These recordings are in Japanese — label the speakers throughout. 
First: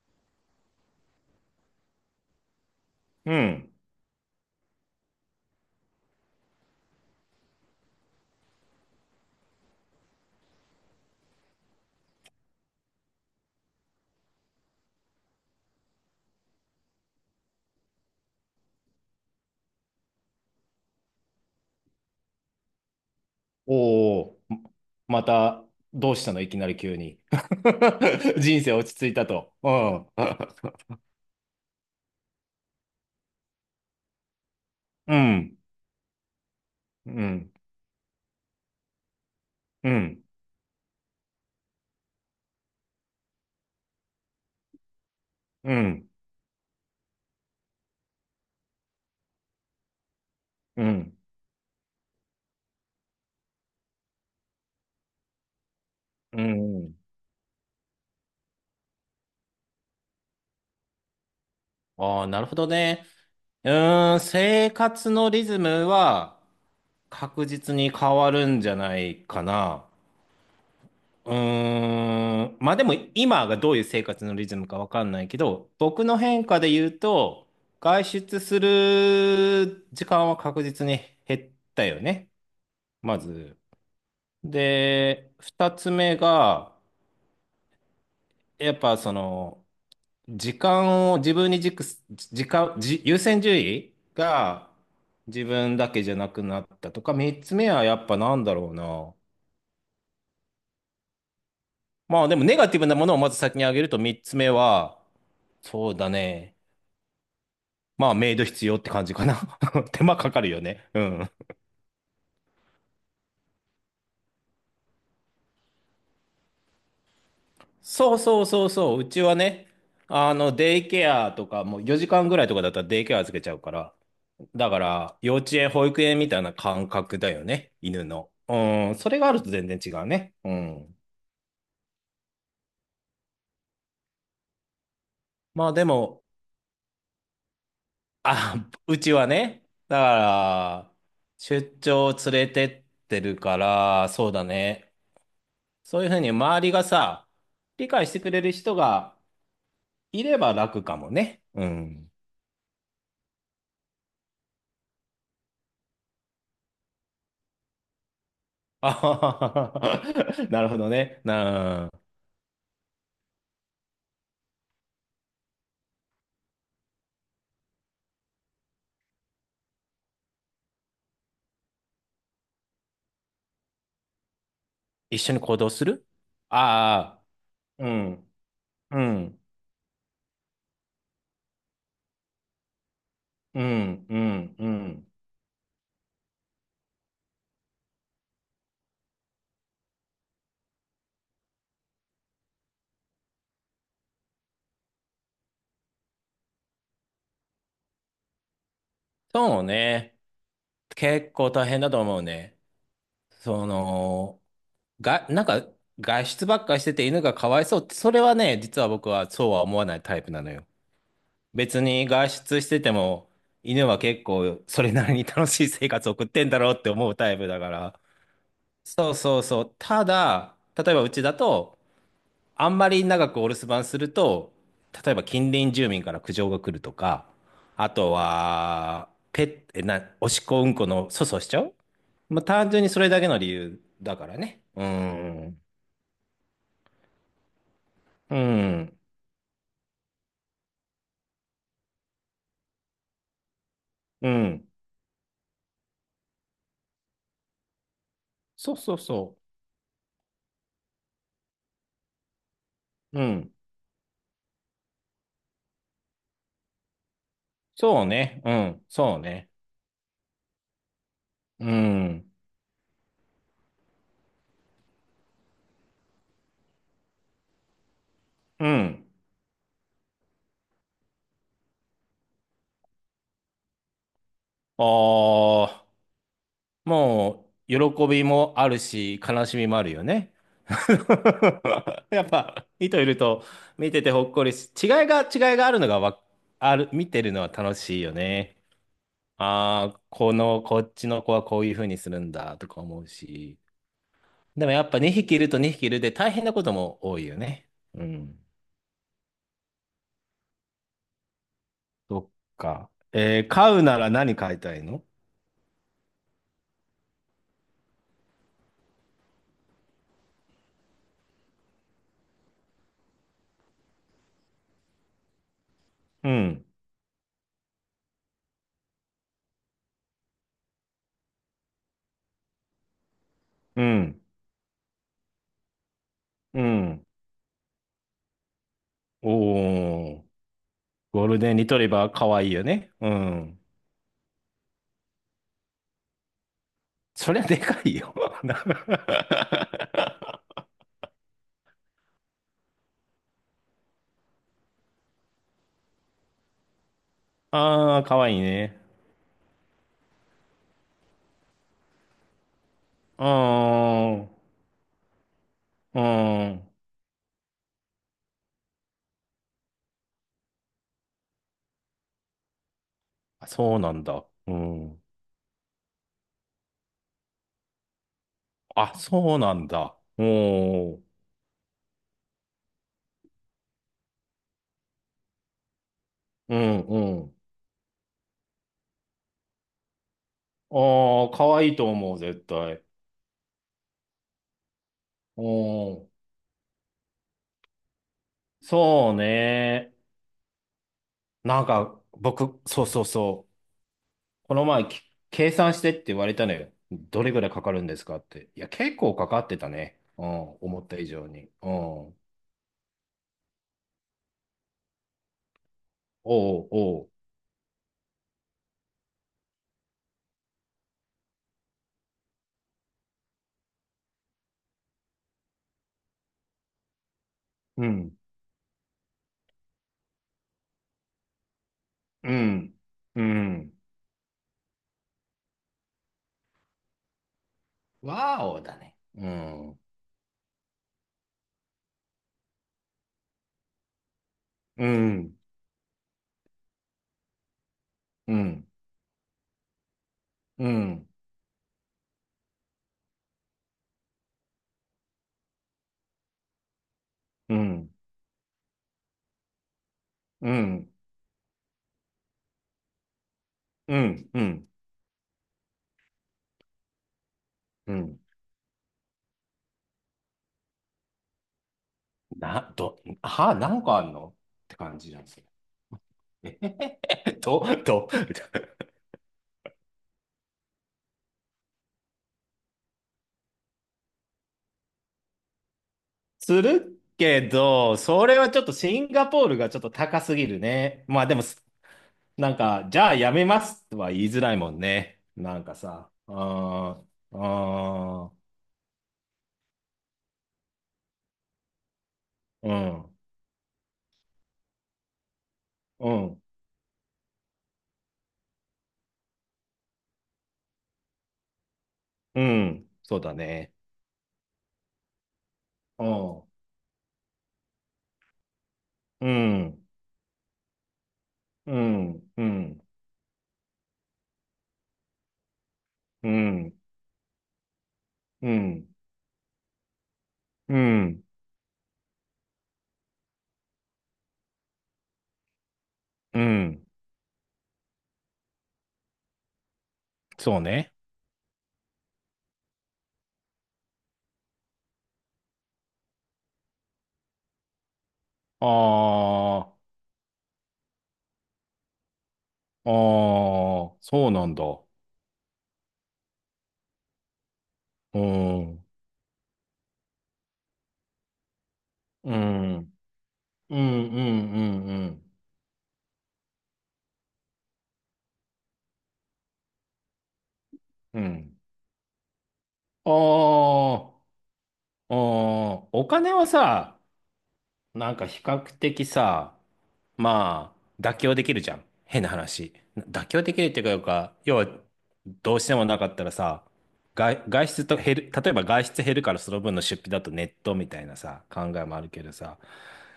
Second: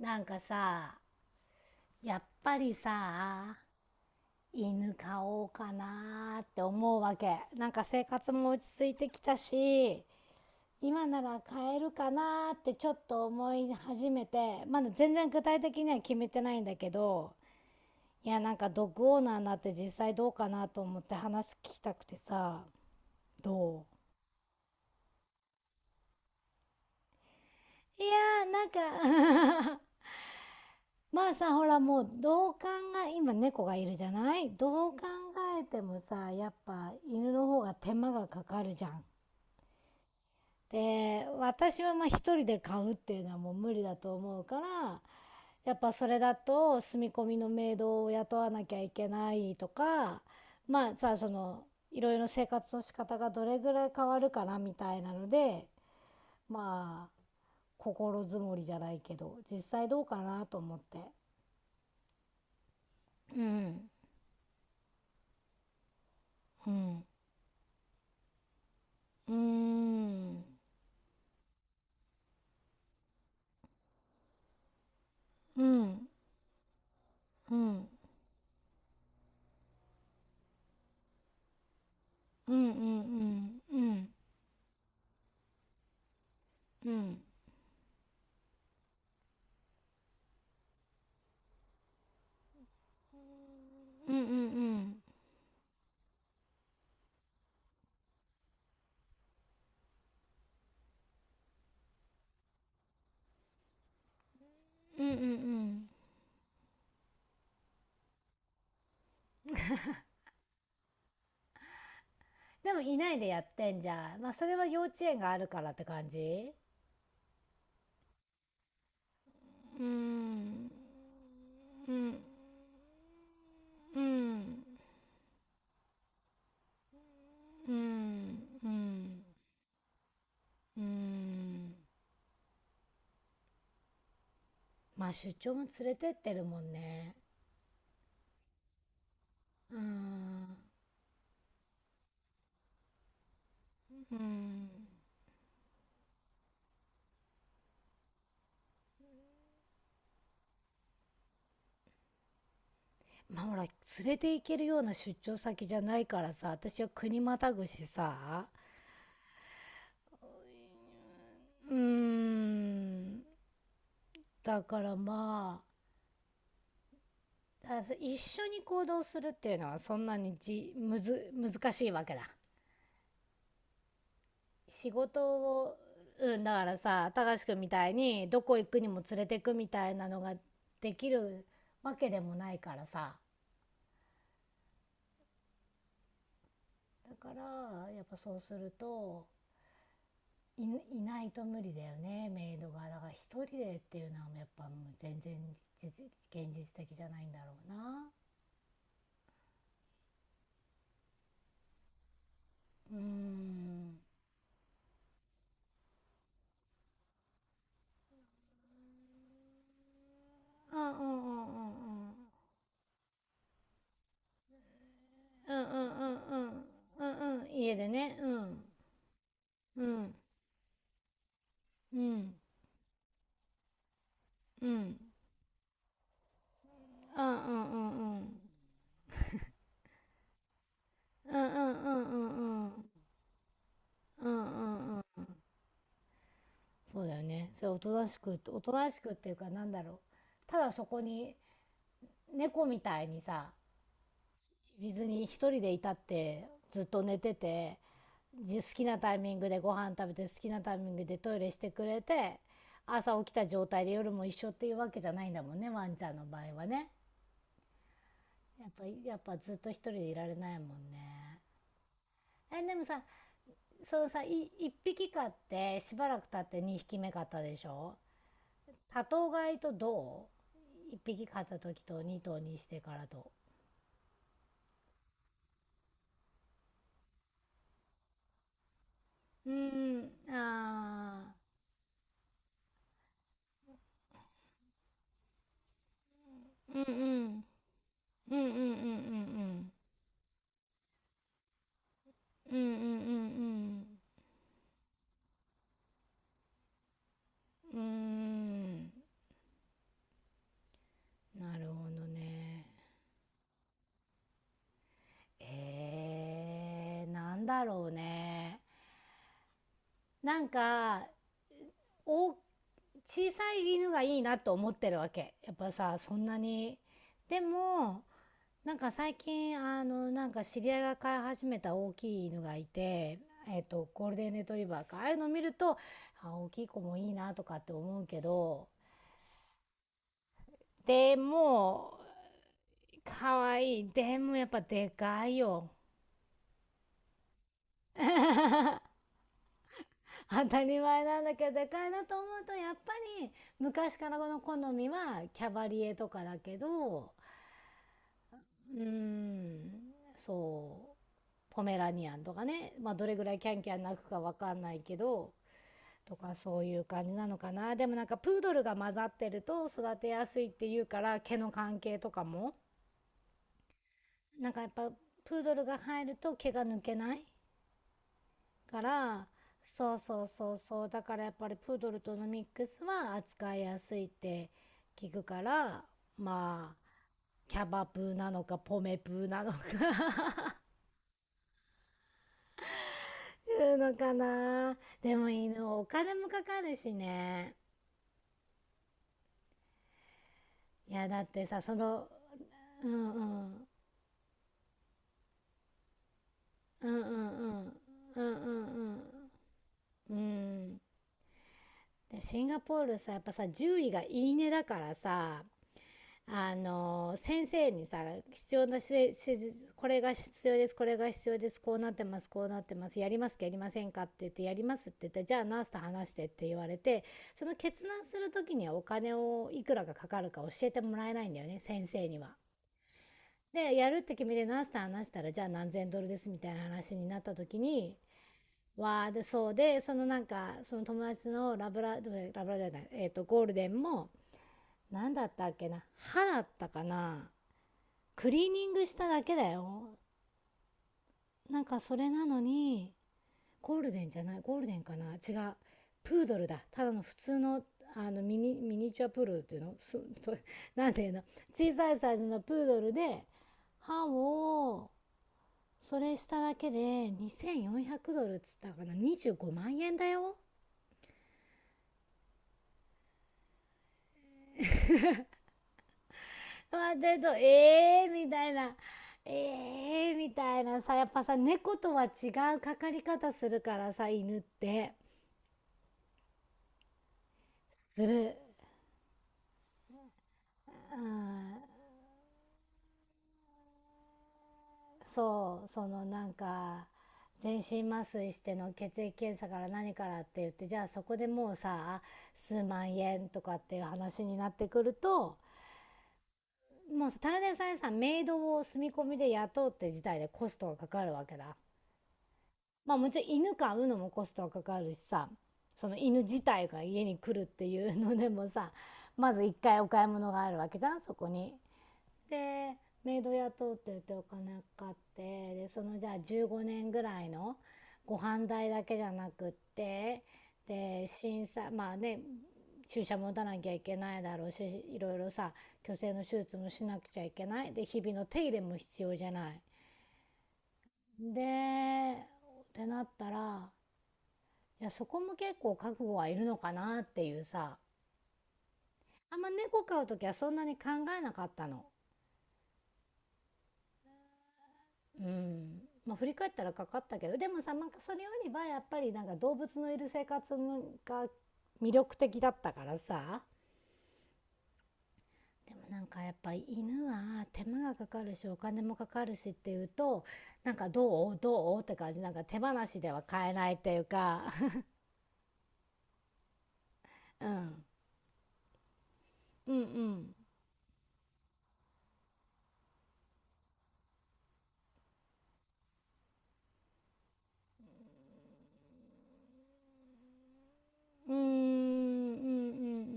Speaker 1: なんかさやっぱり
Speaker 2: う
Speaker 1: さ、
Speaker 2: ん。
Speaker 1: 犬飼おうかなーって思うわけ。なんか生活も落ち着いてきたし、今なら飼えるかなーってちょっと思い始めて、まだ全然具体的には決めてないんだけど、いや、なんかドッグオーナーになって実際どうかなと思って話聞きたくてさ。ど
Speaker 2: おお、また、どうしたのいきなり急に。
Speaker 1: ういや ー
Speaker 2: 人
Speaker 1: な
Speaker 2: 生落ち着いたと。
Speaker 1: ん
Speaker 2: う
Speaker 1: か
Speaker 2: ん。
Speaker 1: まあさ、ほらもうどう考え、今猫がいるじゃない。どう考
Speaker 2: うん。
Speaker 1: えてもさ、やっぱ
Speaker 2: う
Speaker 1: 犬の
Speaker 2: ん。
Speaker 1: 方が手間がかかるじゃん。
Speaker 2: うん。
Speaker 1: で、私はまあ一人で買うっていうのはもう無理だと思うから、
Speaker 2: う
Speaker 1: やっぱそ
Speaker 2: ん。
Speaker 1: れだと住み込みのメイドを雇わなきゃいけないとか、
Speaker 2: う
Speaker 1: まあさ、
Speaker 2: ん。
Speaker 1: その、いろいろ生活の仕方がどれぐらい変わるかなみたいなので、
Speaker 2: うん。
Speaker 1: まあ、心づもりじゃないけど、実際どうかなと思って。
Speaker 2: ああ、なるほどね。
Speaker 1: うん、
Speaker 2: 生活のリズムは
Speaker 1: うん。
Speaker 2: 確実に変わるんじゃない
Speaker 1: うー
Speaker 2: かな。
Speaker 1: ん、
Speaker 2: まあでも今がどういう生活のリズムかわかんないけ
Speaker 1: う
Speaker 2: ど、僕
Speaker 1: ん、
Speaker 2: の変化で言うと、
Speaker 1: うん、うん、
Speaker 2: 外出する時間は確実に減ったよね、
Speaker 1: うん、う
Speaker 2: まず。
Speaker 1: ん、うん、
Speaker 2: で、二つ目が、
Speaker 1: うん、うん、
Speaker 2: やっぱ時間を自分に軸す、時間、じ優先順位
Speaker 1: うん、う
Speaker 2: が
Speaker 1: ん、
Speaker 2: 自分だけじゃなくなったとか、三つ目はやっぱなんだろうな。まあでもネガティブなものをまず先に挙げると三つ目は、
Speaker 1: うん、うん。
Speaker 2: そうだね。まあ、メイド必要って感じかな。手間かかるよね。うん。
Speaker 1: でもいないでやってんじゃん。まあそれは幼稚園があるからって感じ。
Speaker 2: そうそうそうそう。うちはね、
Speaker 1: うーん、
Speaker 2: デイケアとか、もう
Speaker 1: う
Speaker 2: 4
Speaker 1: ん、
Speaker 2: 時間ぐらいとかだったらデイケア預けちゃうから。
Speaker 1: うん、
Speaker 2: だから、幼稚園、保育園みたいな感覚だよ
Speaker 1: う
Speaker 2: ね。犬の。
Speaker 1: ん、う
Speaker 2: うん。それ
Speaker 1: ん、
Speaker 2: があると全然違うね。う
Speaker 1: う
Speaker 2: ん。
Speaker 1: ん。まあ出張も
Speaker 2: まあで
Speaker 1: 連れてっ
Speaker 2: も、
Speaker 1: てるもんね。
Speaker 2: あ、うちはね、
Speaker 1: うー
Speaker 2: だか
Speaker 1: ん、
Speaker 2: ら、出張連れてってるから、
Speaker 1: う
Speaker 2: そうだ
Speaker 1: ん。
Speaker 2: ね。そういうふうに周りがさ、理解してくれる人がいれば楽かもね。うん。
Speaker 1: まあほら連れて行けるような出張先じゃないからさ、私は国またぐしさ。
Speaker 2: あはははなるほどね。
Speaker 1: うー
Speaker 2: なあ、
Speaker 1: ん、だからまあ、だ一緒に行動するっていうのはそんなにじむず難しいわけだ、仕
Speaker 2: 一
Speaker 1: 事
Speaker 2: 緒に行動
Speaker 1: を。
Speaker 2: する。
Speaker 1: うん、だからさ、
Speaker 2: あ
Speaker 1: 貴司君み
Speaker 2: あ、う
Speaker 1: たいに
Speaker 2: ん、
Speaker 1: どこ行くに
Speaker 2: う
Speaker 1: も連れて
Speaker 2: ん、
Speaker 1: くみたいなのができるわけでもないからさ。
Speaker 2: うん、うん、うん。
Speaker 1: だからやっぱそうすると、い、いないと無理だよね、メイドが。だから一人でっていうのはやっぱもう全然実現実的じゃないんだろうな。
Speaker 2: そうね。結構大変だと思うね。
Speaker 1: うー
Speaker 2: そ
Speaker 1: ん、
Speaker 2: の、が、なんか、外出ばっかりしてて犬がかわいそうって、それはね、実は僕はそうは思わないタイプなのよ。
Speaker 1: うん、うん、うん、うん、
Speaker 2: 別に外出してても、犬は結構それなりに楽
Speaker 1: うん、う
Speaker 2: し
Speaker 1: ん、
Speaker 2: い生
Speaker 1: う
Speaker 2: 活を
Speaker 1: ん、
Speaker 2: 送っ
Speaker 1: う
Speaker 2: てん
Speaker 1: ん、
Speaker 2: だろうって
Speaker 1: う
Speaker 2: 思うタイ
Speaker 1: ん、う
Speaker 2: プ
Speaker 1: ん、
Speaker 2: だか
Speaker 1: 家で
Speaker 2: ら。
Speaker 1: ね、うん、
Speaker 2: そうそうそう。
Speaker 1: う
Speaker 2: た
Speaker 1: ん、
Speaker 2: だ、例えばうちだと、
Speaker 1: うん、
Speaker 2: あんまり長くお留守番すると、
Speaker 1: うん、うん、
Speaker 2: 例えば近隣住民から苦情が来ると
Speaker 1: う
Speaker 2: か、あ
Speaker 1: ん、
Speaker 2: と
Speaker 1: うん、
Speaker 2: は、ペッ、えな、おしっこうんこの粗
Speaker 1: うん、
Speaker 2: 相
Speaker 1: う
Speaker 2: しちゃう。
Speaker 1: ん、う
Speaker 2: まあ、
Speaker 1: ん、う
Speaker 2: 単純に
Speaker 1: ん、
Speaker 2: それだけの理由だか
Speaker 1: うん、
Speaker 2: らね。う
Speaker 1: うん。
Speaker 2: ん。
Speaker 1: そうだよね。それおとなし
Speaker 2: う
Speaker 1: く、
Speaker 2: ん。
Speaker 1: っていうかなんだろう、ただそこに猫みたいにさ、
Speaker 2: うん。
Speaker 1: 別に一人でいたってずっと寝てて、好
Speaker 2: そう
Speaker 1: き
Speaker 2: そ
Speaker 1: な
Speaker 2: う
Speaker 1: タイミ
Speaker 2: そ
Speaker 1: ングでご飯食べて、好きなタイミングでトイレしてくれて、朝
Speaker 2: う。う
Speaker 1: 起きた
Speaker 2: ん。
Speaker 1: 状態で夜も一緒っていうわけじゃないんだもんね、ワンちゃんの場合はね。
Speaker 2: そうね。う
Speaker 1: やっぱ
Speaker 2: ん。
Speaker 1: や
Speaker 2: そ
Speaker 1: っ
Speaker 2: う
Speaker 1: ぱ
Speaker 2: ね。
Speaker 1: ずっと一人でいられないもんね。
Speaker 2: うん。
Speaker 1: えでもさ、そうさい一匹飼ってしばらく経って二匹目飼ったでしょ。
Speaker 2: う
Speaker 1: 多
Speaker 2: ん。
Speaker 1: 頭飼いと、一匹飼った時と二頭にしてからと。
Speaker 2: ああ。もう、喜びもあるし、悲
Speaker 1: う
Speaker 2: しみもある
Speaker 1: ー
Speaker 2: よね。
Speaker 1: ん、あ
Speaker 2: やっぱ、人いると、見ててほっこりし、違いがあるのがわ、
Speaker 1: ー、
Speaker 2: あ
Speaker 1: うん、
Speaker 2: る、
Speaker 1: う
Speaker 2: 見てるの
Speaker 1: ん、
Speaker 2: は楽しいよ
Speaker 1: うん、うん、
Speaker 2: ね。
Speaker 1: うん、うん、
Speaker 2: ああ、こっちの子はこういう風にするん
Speaker 1: う
Speaker 2: だ、
Speaker 1: ん、うん、
Speaker 2: と
Speaker 1: うん、
Speaker 2: か
Speaker 1: う
Speaker 2: 思うし。
Speaker 1: ん、
Speaker 2: でもやっぱ2匹いると2匹いるで大変なことも多いよね。
Speaker 1: うん、うん、うー
Speaker 2: うん。
Speaker 1: ん。なるほど
Speaker 2: そっ
Speaker 1: ね。
Speaker 2: か。飼うなら何飼いたいの？
Speaker 1: えー、なんだろうね。なんか、お小さい犬がいいなと思ってるわけ。やっぱさ、そん
Speaker 2: う
Speaker 1: な
Speaker 2: ん。
Speaker 1: に、でもなんか最近、あの、なんか知り合いが飼い始めた大きい犬がいて、えっ
Speaker 2: う
Speaker 1: とゴール
Speaker 2: ん。
Speaker 1: デンレトリバーか、ああいうの見ると、あ、大
Speaker 2: う
Speaker 1: きい子も
Speaker 2: ん。
Speaker 1: いいなとかって思うけど、
Speaker 2: おー。
Speaker 1: で
Speaker 2: ゴールデンリトリ
Speaker 1: も
Speaker 2: バーかわいいよね。う
Speaker 1: かわ
Speaker 2: ん。
Speaker 1: いい。でもやっぱでかいよ。
Speaker 2: そりゃでかいよ。
Speaker 1: 当たり前なんだけど、でかいなと思うと、やっぱり昔からこの好みはキャバリエとかだけど。
Speaker 2: ああ、かわいいね。
Speaker 1: うーん、そう、ポメラニアンとかね。まあ、どれ
Speaker 2: う
Speaker 1: ぐ
Speaker 2: ー
Speaker 1: らいキャンキャン鳴くか
Speaker 2: ん。う
Speaker 1: わかんないけど、
Speaker 2: ー
Speaker 1: とかそう
Speaker 2: ん。
Speaker 1: いう感じなのかな。でもなんかプードルが混ざってると育てやすいっていうから、毛の関係とかも。
Speaker 2: あ、そうなんだ。
Speaker 1: なん
Speaker 2: う
Speaker 1: かやっぱ
Speaker 2: ん。
Speaker 1: プードルが入ると毛が抜けないか
Speaker 2: あ、
Speaker 1: ら。
Speaker 2: そうなん
Speaker 1: そ
Speaker 2: だ。
Speaker 1: うそ
Speaker 2: お
Speaker 1: うそう、そう
Speaker 2: ー。
Speaker 1: だからやっぱりプードルとのミックスは扱いやすいって聞くから。
Speaker 2: う
Speaker 1: まあ、
Speaker 2: ん、うん。
Speaker 1: キャバプーなのかポメプーなのか、
Speaker 2: ああ、かわいいと思う、絶対。
Speaker 1: いうのかな。でも犬お
Speaker 2: おー。
Speaker 1: 金もかかるしね。
Speaker 2: そうね。
Speaker 1: いやだってさ、その、
Speaker 2: そう
Speaker 1: う
Speaker 2: そう
Speaker 1: ん、う
Speaker 2: そ
Speaker 1: ん、
Speaker 2: う。この前、計算してって言われたのよ。
Speaker 1: うん、うん、う
Speaker 2: どれぐらいか
Speaker 1: ん、
Speaker 2: かるんですか
Speaker 1: うん、う
Speaker 2: っ
Speaker 1: ん、う
Speaker 2: て。いや、結
Speaker 1: ん、
Speaker 2: 構かかってたね。
Speaker 1: う
Speaker 2: うん、
Speaker 1: ん。
Speaker 2: 思った以上に。うん。おう
Speaker 1: でシンガポールさ、やっぱさ獣医がいいねだからさ。あ
Speaker 2: おう。
Speaker 1: の先生にさ、必要なし施これが必要です、これが必要です、こうなってます、こうなってます、やりますか、やりませんかって言って、やりますって言って、じゃあナースと話してって言われて、その決
Speaker 2: う
Speaker 1: 断
Speaker 2: ん。
Speaker 1: する時にはお金をいくらがかかるか教えてもらえないんだよね、先生には。
Speaker 2: うん。うん。
Speaker 1: でやるって決めてナースと話したら、じゃあ何千ドルですみたいな話になった時に、
Speaker 2: ワーオだね。
Speaker 1: わあ。で、
Speaker 2: う
Speaker 1: そうで、
Speaker 2: ん。
Speaker 1: その、なんかその友達のラブララブラじゃない、えー、とゴールデンも、
Speaker 2: う
Speaker 1: 何だっ
Speaker 2: ん。
Speaker 1: たっけな、歯だったかな、ク
Speaker 2: う
Speaker 1: リー
Speaker 2: ん。
Speaker 1: ニングしただけだよ。
Speaker 2: うん。
Speaker 1: なんかそれなのに、ゴールデンじゃない、ゴールデンかな、違う。プードルだ。ただの普通
Speaker 2: う
Speaker 1: の、
Speaker 2: ん。
Speaker 1: あのミニチュアプードルっていうのすと、
Speaker 2: う
Speaker 1: な
Speaker 2: ん。
Speaker 1: んていうの、小さいサイズのプードルで、
Speaker 2: う
Speaker 1: 歯
Speaker 2: ん。うん。
Speaker 1: を、それしただけで
Speaker 2: う
Speaker 1: 2400
Speaker 2: ん。
Speaker 1: ドルっつったかな、25万円だよ。
Speaker 2: な、ど、は、なんかあんのって感じなんですよ。えへ
Speaker 1: 待
Speaker 2: へ
Speaker 1: ってる
Speaker 2: へ
Speaker 1: と、
Speaker 2: ど、
Speaker 1: え
Speaker 2: ど、
Speaker 1: ーみたいな。えーみたいなさ、やっぱさ、猫とは違うかかり方するからさ、犬って。
Speaker 2: するけど、
Speaker 1: す
Speaker 2: そ
Speaker 1: る。
Speaker 2: れはちょっとシンガポールがちょっと高すぎる
Speaker 1: う
Speaker 2: ね。まあでも、
Speaker 1: ん、
Speaker 2: なんか、じゃあやめますとは言いづらいもんね。なん
Speaker 1: そう、
Speaker 2: か
Speaker 1: その
Speaker 2: さ、
Speaker 1: なんか
Speaker 2: あー、
Speaker 1: 全身麻
Speaker 2: あ
Speaker 1: 酔
Speaker 2: ー、
Speaker 1: しての血液検査から何からって言って、じゃあそこでもうさ、数
Speaker 2: う
Speaker 1: 万
Speaker 2: ん、
Speaker 1: 円とかっていう話になってくると、
Speaker 2: うん、
Speaker 1: もうただでさえさメイドを住み込みで雇うって事態でコストがかかるわけだ。
Speaker 2: うん、
Speaker 1: まあも
Speaker 2: そ
Speaker 1: ち
Speaker 2: う
Speaker 1: ろん
Speaker 2: だ
Speaker 1: 犬
Speaker 2: ね。
Speaker 1: 飼うのもコストがかかるしさ、その
Speaker 2: う
Speaker 1: 犬自
Speaker 2: ん、
Speaker 1: 体が家に来るっていうのでもさ、
Speaker 2: う
Speaker 1: まず一回
Speaker 2: ん。
Speaker 1: お買い物があるわけじゃん、そこに。
Speaker 2: うん、う
Speaker 1: で
Speaker 2: ん、
Speaker 1: メイド雇うって言ってお金かかってで、そのじゃあ
Speaker 2: う
Speaker 1: 15
Speaker 2: ん、
Speaker 1: 年ぐらいのご飯
Speaker 2: う
Speaker 1: 代だ
Speaker 2: ん、
Speaker 1: けじゃなくって、
Speaker 2: う
Speaker 1: で
Speaker 2: ん、
Speaker 1: 審査まあね、注射も打たなきゃいけないだろうし、いろいろさ去勢の手
Speaker 2: う
Speaker 1: 術もし
Speaker 2: ん、
Speaker 1: なくちゃいけないで、日々の手入れも必要じゃない。
Speaker 2: そうね。
Speaker 1: でってなったら、いやそこも結構覚悟はいるのかなっていうさ。
Speaker 2: あ
Speaker 1: あんま猫飼う時はそんなに考えなかったの。
Speaker 2: あ、ああ、そうなんだ。
Speaker 1: うん、まあ、振り返ったらかかったけど、でもさなんかそ
Speaker 2: う
Speaker 1: れより
Speaker 2: ん、
Speaker 1: は
Speaker 2: う
Speaker 1: やっ
Speaker 2: ん、
Speaker 1: ぱりなんか動物のいる生活が魅力
Speaker 2: う
Speaker 1: 的だった
Speaker 2: ん、う
Speaker 1: か
Speaker 2: ん、
Speaker 1: らさ。
Speaker 2: うん、うん、
Speaker 1: でもなんかやっぱ犬は手間がかかるしお金もかかるしっていうと、なんか
Speaker 2: う
Speaker 1: どう
Speaker 2: ん。
Speaker 1: どうって感じ、なんか手放しでは買えないっ
Speaker 2: あ
Speaker 1: ていうか。
Speaker 2: あ、ああ、お金はさ、
Speaker 1: うん、
Speaker 2: なんか比較的さ、
Speaker 1: うん、うん、
Speaker 2: まあ、妥協できるじゃん。変な話。妥協できるっていうか、要は、どうしてもなかったらさ、外出と減る、例えば外出減るからその分の出費だとネットみたいな
Speaker 1: うーん、う
Speaker 2: さ、考えもあるけどさ、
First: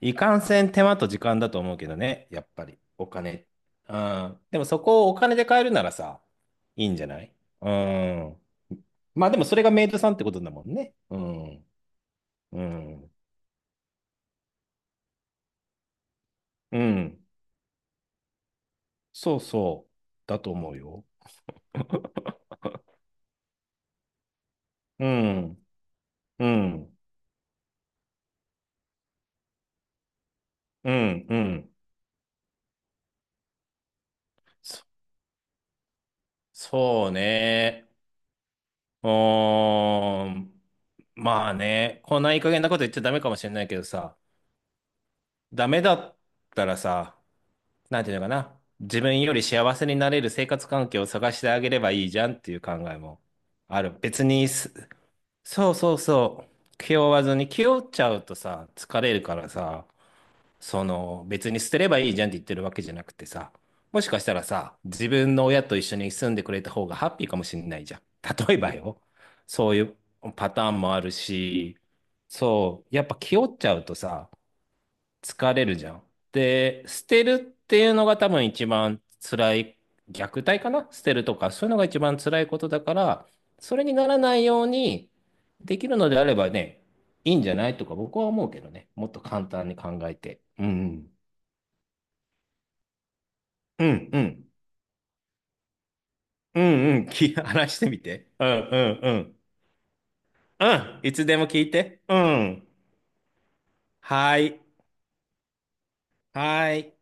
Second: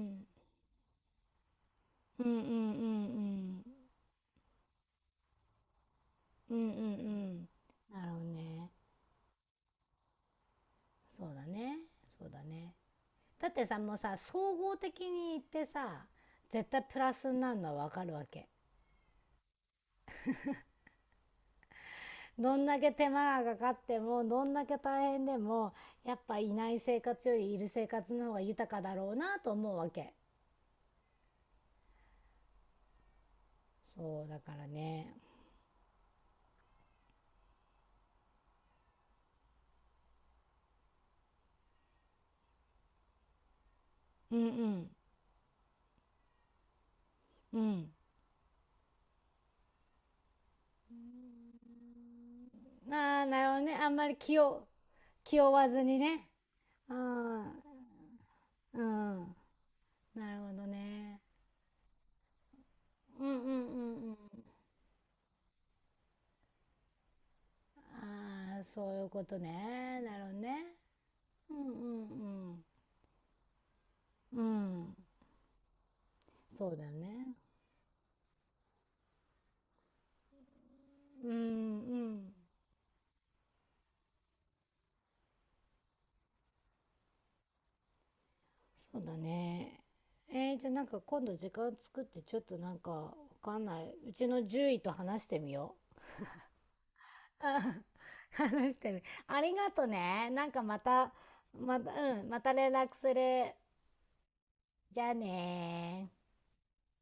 Speaker 2: い
Speaker 1: ん、
Speaker 2: かんせん手間と時間だと思うけど
Speaker 1: う
Speaker 2: ね、
Speaker 1: ん、うん、
Speaker 2: やっ
Speaker 1: うん、
Speaker 2: ぱり、
Speaker 1: うん、
Speaker 2: お
Speaker 1: う
Speaker 2: 金。
Speaker 1: ん、
Speaker 2: うん。でもそこをお金で買えるならさ、
Speaker 1: うん、うん、うん、う
Speaker 2: いいんじゃない？
Speaker 1: ん。
Speaker 2: う
Speaker 1: なるほど
Speaker 2: ん。
Speaker 1: ね。
Speaker 2: まあでもそれがメイドさんってことだもんね。う
Speaker 1: そうだ
Speaker 2: ん。
Speaker 1: ね、そうだ
Speaker 2: う
Speaker 1: ね。
Speaker 2: ん。
Speaker 1: だってさ、もうさ総合的に言ってさ、絶
Speaker 2: う
Speaker 1: 対プラ
Speaker 2: ん。
Speaker 1: スになるのは分かるわけ。
Speaker 2: そうそう。だと思うよ。
Speaker 1: どんだけ手間がかかってもどんだけ大
Speaker 2: う
Speaker 1: 変で
Speaker 2: ん。
Speaker 1: も、やっぱ
Speaker 2: う
Speaker 1: いない
Speaker 2: ん、
Speaker 1: 生活よりいる生活の方が豊かだろうなと思うわけ。
Speaker 2: うん、うん。
Speaker 1: そうだから
Speaker 2: そ、
Speaker 1: ね。
Speaker 2: そうね。うーん。まあね、こんないい加減なこと言っちゃダメかもしれないけどさ、
Speaker 1: うん、うん、
Speaker 2: ダメだったらさ、
Speaker 1: うん。
Speaker 2: なんていうのかな。自分より幸せになれる生活環境を探してあげればいいじゃんっていう考えも
Speaker 1: ああなるほどね。
Speaker 2: あ
Speaker 1: あん
Speaker 2: る。
Speaker 1: まり
Speaker 2: 別にす、
Speaker 1: 気負わ
Speaker 2: そう
Speaker 1: ず
Speaker 2: そ
Speaker 1: に
Speaker 2: う
Speaker 1: ね。
Speaker 2: そう。
Speaker 1: あ
Speaker 2: 気負わずに、気
Speaker 1: あ、
Speaker 2: 負っちゃうとさ、
Speaker 1: う
Speaker 2: 疲れる
Speaker 1: ん、
Speaker 2: からさ、
Speaker 1: なるほど
Speaker 2: そ
Speaker 1: ね。
Speaker 2: の別に捨てればいいじゃんって言ってるわけじゃなく
Speaker 1: う
Speaker 2: て
Speaker 1: ん、うん、う
Speaker 2: さ、も
Speaker 1: ん、
Speaker 2: し
Speaker 1: うん。
Speaker 2: かしたらさ、自分の親と一緒に住んでくれた方がハッピーかもしれないじゃん。例え
Speaker 1: ああ、
Speaker 2: ば
Speaker 1: そ
Speaker 2: よ、
Speaker 1: ういうこと
Speaker 2: そういう
Speaker 1: ね。なるほど
Speaker 2: パター
Speaker 1: ね。
Speaker 2: ンもある
Speaker 1: うん、
Speaker 2: し、
Speaker 1: うん、うん。
Speaker 2: そう、やっぱ気負っちゃうとさ、
Speaker 1: うん。
Speaker 2: 疲れるじゃん。
Speaker 1: そうだ
Speaker 2: で、
Speaker 1: よ
Speaker 2: 捨てる
Speaker 1: ね。
Speaker 2: っていうのが多分一番辛い、虐待かな捨てる
Speaker 1: うん、う
Speaker 2: とか、そういうのが一番
Speaker 1: ん。
Speaker 2: 辛いことだから、それにならないようにできるのであればね、いいんじゃないとか僕は思うけどね。
Speaker 1: そう
Speaker 2: もっ
Speaker 1: だ
Speaker 2: と簡単に
Speaker 1: ね。
Speaker 2: 考えて。
Speaker 1: えー、
Speaker 2: うん
Speaker 1: じゃ
Speaker 2: う
Speaker 1: あなんか
Speaker 2: ん。
Speaker 1: 今度時間作ってちょっとなんかわかんな
Speaker 2: う
Speaker 1: い、
Speaker 2: ん
Speaker 1: う
Speaker 2: う
Speaker 1: ちの
Speaker 2: ん。
Speaker 1: 獣医と話してみよ
Speaker 2: うんう
Speaker 1: う。
Speaker 2: ん。
Speaker 1: う
Speaker 2: 話し
Speaker 1: ん、
Speaker 2: てみて。うんう
Speaker 1: 話して
Speaker 2: ん
Speaker 1: み。
Speaker 2: う
Speaker 1: あ
Speaker 2: ん。
Speaker 1: りがとね。なんか
Speaker 2: う
Speaker 1: ま
Speaker 2: ん。い
Speaker 1: た、
Speaker 2: つでも聞い
Speaker 1: また、
Speaker 2: て。う
Speaker 1: うん、また
Speaker 2: ん。
Speaker 1: 連絡する。
Speaker 2: はい。
Speaker 1: じゃあねー
Speaker 2: はい。